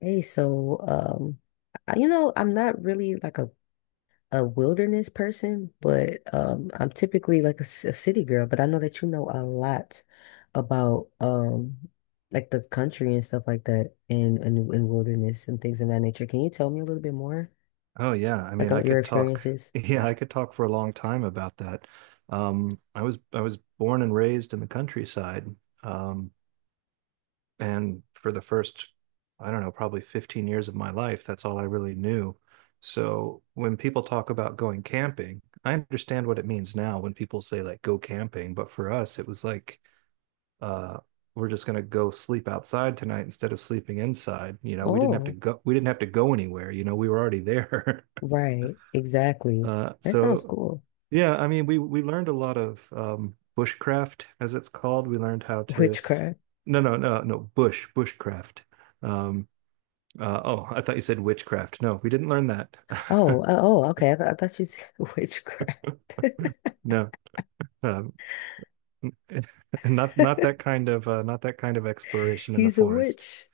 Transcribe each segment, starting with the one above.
Hey, I'm not really a wilderness person, but I'm typically like a city girl. But I know that you know a lot about like the country and stuff like that, and and wilderness and things of that nature. Can you tell me a little bit more, Oh yeah, I like mean I on your could talk experiences? yeah, I could talk for a long time about that. I was born and raised in the countryside. Um and for the first, I don't know, probably 15 years of my life, that's all I really knew. So when people talk about going camping, I understand what it means now when people say like go camping, but for us it was like uh we're just going to go sleep outside tonight instead of sleeping inside. We didn't have to Oh, go we didn't have to go anywhere, we were already there. right, exactly. Uh, That sounds so cool. Yeah, I mean, we learned a lot of bushcraft, as it's called. We learned how to. Witchcraft. No, no, no, no, bushcraft. Um, oh, I thought you said witchcraft. No, we didn't learn that. Oh, oh, okay. I thought you said witchcraft. No, um, not that kind of exploration in the He's a forest. witch.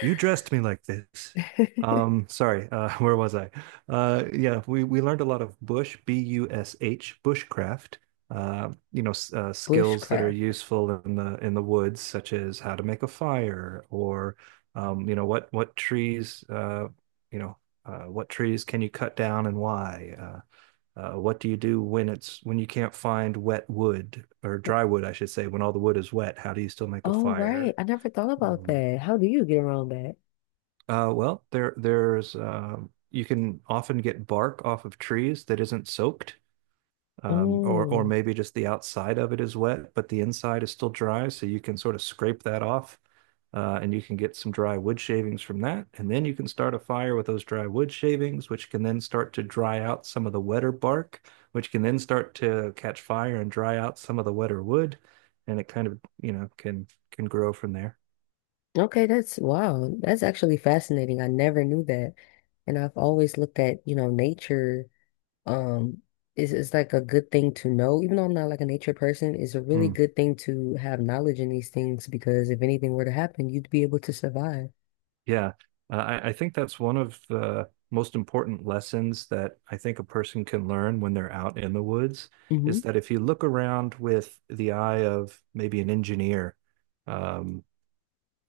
You dressed me like this. Sorry. Where was I? Yeah, we learned a lot of bush, bush, bushcraft. Skills that are Bushcraft. useful in the woods, such as how to make a fire. Or um, you know, what what trees, uh, you know, what trees can you cut down and why? What do you do when it's when you can't find wet wood or dry wood, I should say, when all the wood is wet? How do you still make a Oh, right. fire? I never thought about Um, that. How do you get around that? Well, there there's you can often get bark off of trees that isn't soaked. Or Oh. maybe just the outside of it is wet, but the inside is still dry, so you can sort of scrape that off, and you can get some dry wood shavings from that, and then you can start a fire with those dry wood shavings, which can then start to dry out some of the wetter bark, which can then start to catch fire and dry out some of the wetter wood, and it kind of, can grow from there. Okay, that's wow. That's actually fascinating. I never knew that. And I've always looked at, you know, nature, um, is like a good thing to know. Even though I'm not like a nature person, it's a really Mm. good thing to have knowledge in these things because if anything were to happen, you'd be able to survive. Yeah, I think that's one of the most important lessons that I think a person can learn when they're out in the woods Mm-hmm. is that if you look around with the eye of maybe an engineer, um,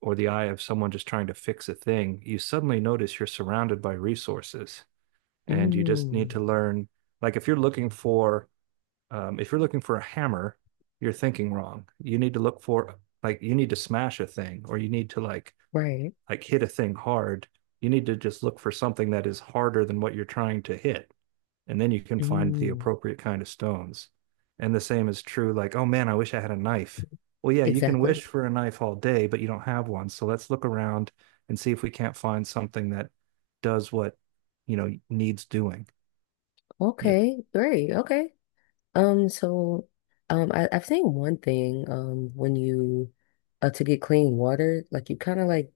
or the eye of someone just trying to fix a thing, you suddenly notice you're surrounded by resources and you just need Mm. to learn. Like if you're looking for a hammer, you're thinking wrong. You need to look for, like, you need to smash a thing, or you need to like Right. Hit a thing hard. You need to just look for something that is harder than what you're trying to hit. And then you can find the Mm. appropriate kind of stones. And the same is true, like, oh man, I wish I had a knife. Well, yeah, you can Exactly. wish for a knife all day, but you don't have one. So let's look around and see if we can't find something that does what needs doing. Yeah. Okay, great. Okay. Um, so I've seen one thing, when you to get clean water, like you kinda like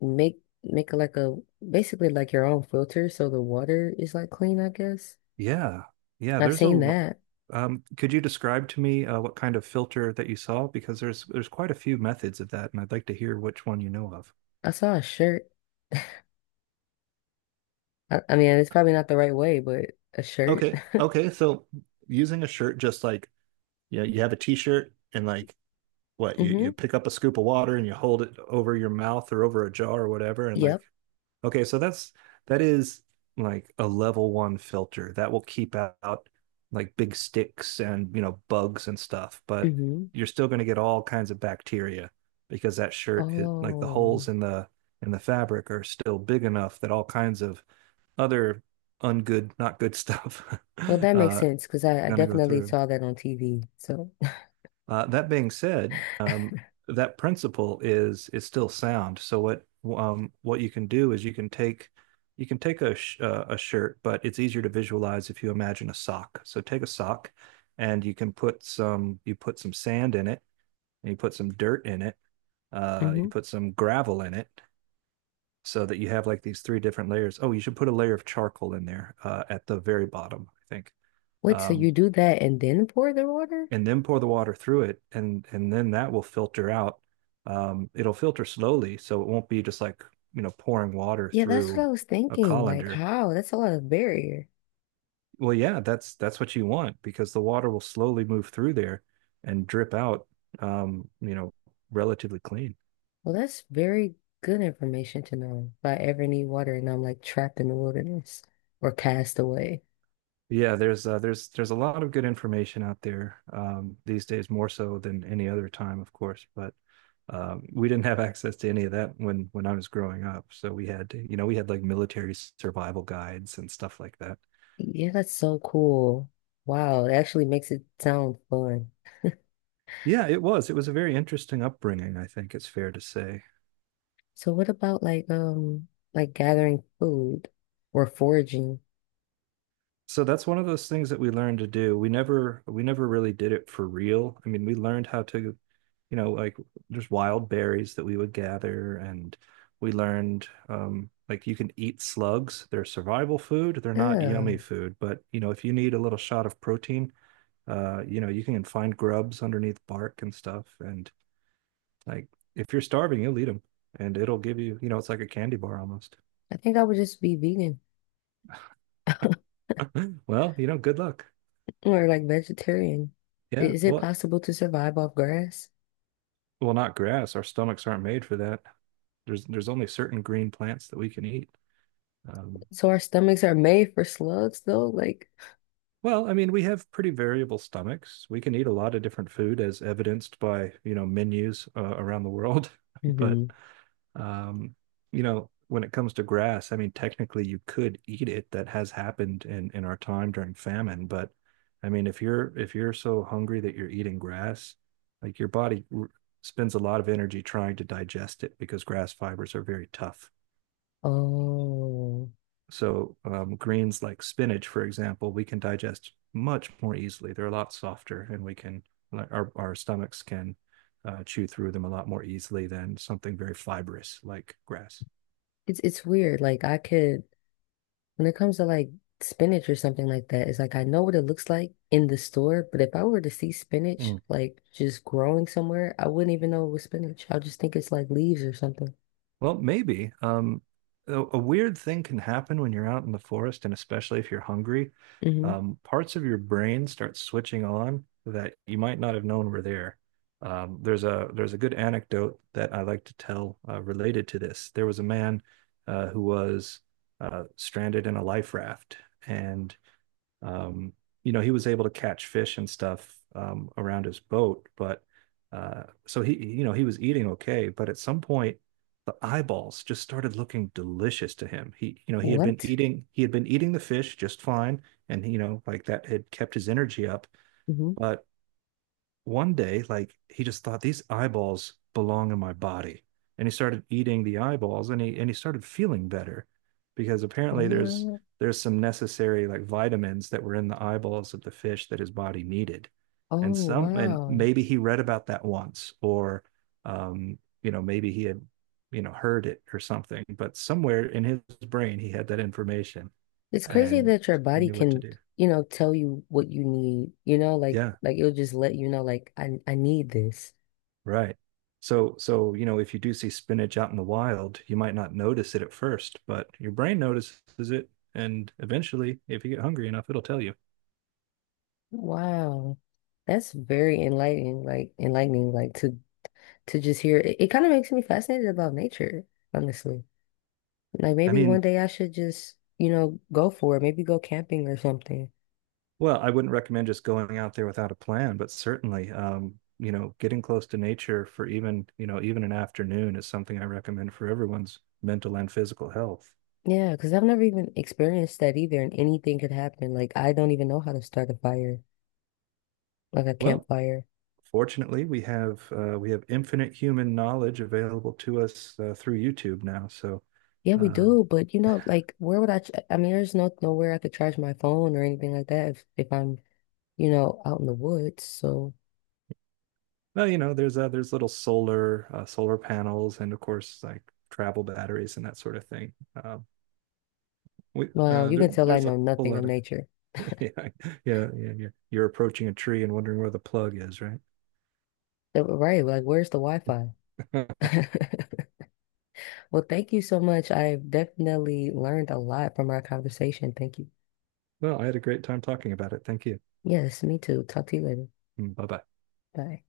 make like a basically like your own filter so the water is like clean, I guess. Yeah. Yeah. I've There's a seen lot. that. Could you describe to me what kind of filter that you saw? Because there's quite a few methods of that, and I'd like to hear which one you know of. I saw a shirt. I mean it's probably not the right way, but a shirt. Okay. Okay. So using a shirt, just like, yeah, you have a t-shirt, and like what you Mm-hmm. pick up a scoop of water and you hold it over your mouth or over a jar or whatever. And like, Yep. okay, so that is like a level one filter that will keep out like big sticks and bugs and stuff, but Mm-hmm. you're still going to get all kinds of bacteria because that shirt, it like the Oh. holes in the fabric are still big enough that all kinds of other ungood, not good stuff Well that makes uh, sense because I going to go definitely through. saw that on TV. So That being said, that principle is still sound. So what you can do is you can take a a shirt, but it's easier to visualize if you imagine a sock. So take a sock, and you put some sand in it, and you put some dirt in it, you hmm. put some gravel in it, so that you have like these three different layers. Oh, you should put a layer of charcoal in there at the very bottom, I think. Wait, so Um, you do that and then pour the water? and then pour the water through it, and then that will filter out. It'll filter slowly, so it won't be just like pouring water Yeah, that's what I through was a thinking. Like, colander. how? That's a lot of barrier. Well, yeah, that's what you want because the water will slowly move through there and drip out. Um, you know, Relatively clean. Well, that's very good information to know if I ever need water and I'm like trapped in the wilderness or cast away. Yeah, there's a lot of good information out there these days, more so than any other time, of course. But we didn't have access to any of that when I was growing up. So we had like military survival guides and stuff like that. Yeah, that's so cool. Wow, it actually makes it sound fun. Yeah, it was. It was a very interesting upbringing, I think it's fair to say. So what about like gathering food or foraging? So that's one of those things that we learned to do. We never really did it for real. I mean, we learned how to, like there's wild berries that we would gather. And we learned like you can eat slugs. They're survival food. They're not Yeah, yummy food, but, if you need a little shot of protein, you can find grubs underneath bark and stuff, and like if you're starving, you'll eat them, and it'll give you, it's like a candy bar almost. I think I would just be vegan Well, good luck. or like vegetarian. I- Yeah. Is it Well, possible to survive off grass? well, not grass. Our stomachs aren't made for that. There's only certain green plants that we can eat. Um, So our stomachs are made for slugs though, like. well, I mean, we have pretty variable stomachs. We can eat a lot of different food, as evidenced by menus around the world. But um, when it comes to grass, I mean, technically you could eat it. That has happened in our time during famine. But I mean, if you're so hungry that you're eating grass, like your body spends a lot of energy trying to digest it because grass fibers are very tough. Oh, So greens like spinach, for example, we can digest much more easily. They're a lot softer, and we can, like, our stomachs can chew through them a lot more easily than something very fibrous like grass. It's weird. Like I could, when it comes to like spinach or something like that, it's like I know what it looks like in the store, but if I were to see spinach Mm. like just growing somewhere, I wouldn't even know it was spinach. I'll just think it's like leaves or something. Well, maybe. A weird thing can happen when you're out in the forest, and especially if you're hungry. Hmm. Parts of your brain start switching on that you might not have known were there. There's a there's a good anecdote that I like to tell related to this. There was a man who was stranded in a life raft, and um, he was able to catch fish and stuff around his boat. But so he was eating okay. But at some point, the eyeballs just started looking delicious to him. What? He had been eating the fish just fine, and, like that had kept his energy up. Hmm. But one day, like he just thought these eyeballs belong in my body. And he started eating the eyeballs, and he started feeling better because apparently there's What? there's some necessary, like, vitamins that were in the eyeballs of the fish that his body needed. And Oh, some and wow. maybe he read about that once, or maybe he had, heard it or something, but somewhere in his brain he had that information It's crazy and that your he body knew what to can, do. you know, tell you what you need, you know, Yeah. like it'll just let you know like I need this. Right. So, if you do see spinach out in the wild, you might not notice it at first, but your brain notices it. And eventually, if you get hungry enough, it'll tell you. Wow. That's very enlightening, like to just hear it, it kind of makes me fascinated about nature, honestly. Like I maybe one mean, day I should just, you know, go for it, maybe go camping or something. well, I wouldn't recommend just going out there without a plan, but certainly, getting close to nature for even, even an afternoon is something I recommend for everyone's mental and physical health. Yeah, because I've never even experienced that either, and anything could happen. Like I don't even know how to start a fire, like a Well, campfire. fortunately, we have infinite human knowledge available to us through YouTube now. So. Yeah, we um, do, but you know, like where would I mean, there's no nowhere I could charge my phone or anything like that if I'm, you know, out in the woods. So, Well, there's little solar solar panels, and of course like travel batteries and that sort of thing. Um, wow, you can tell I there's a know whole nothing of lot of nature. yeah, yeah, yeah, yeah. You're approaching a tree and wondering where the plug is, right? Right, like where's the Wi-Fi? Well, thank you so much. I've definitely learned a lot from our conversation. Thank you. Well, I had a great time talking about it. Thank you. Yes, me too. Talk to you later. Bye bye. Bye.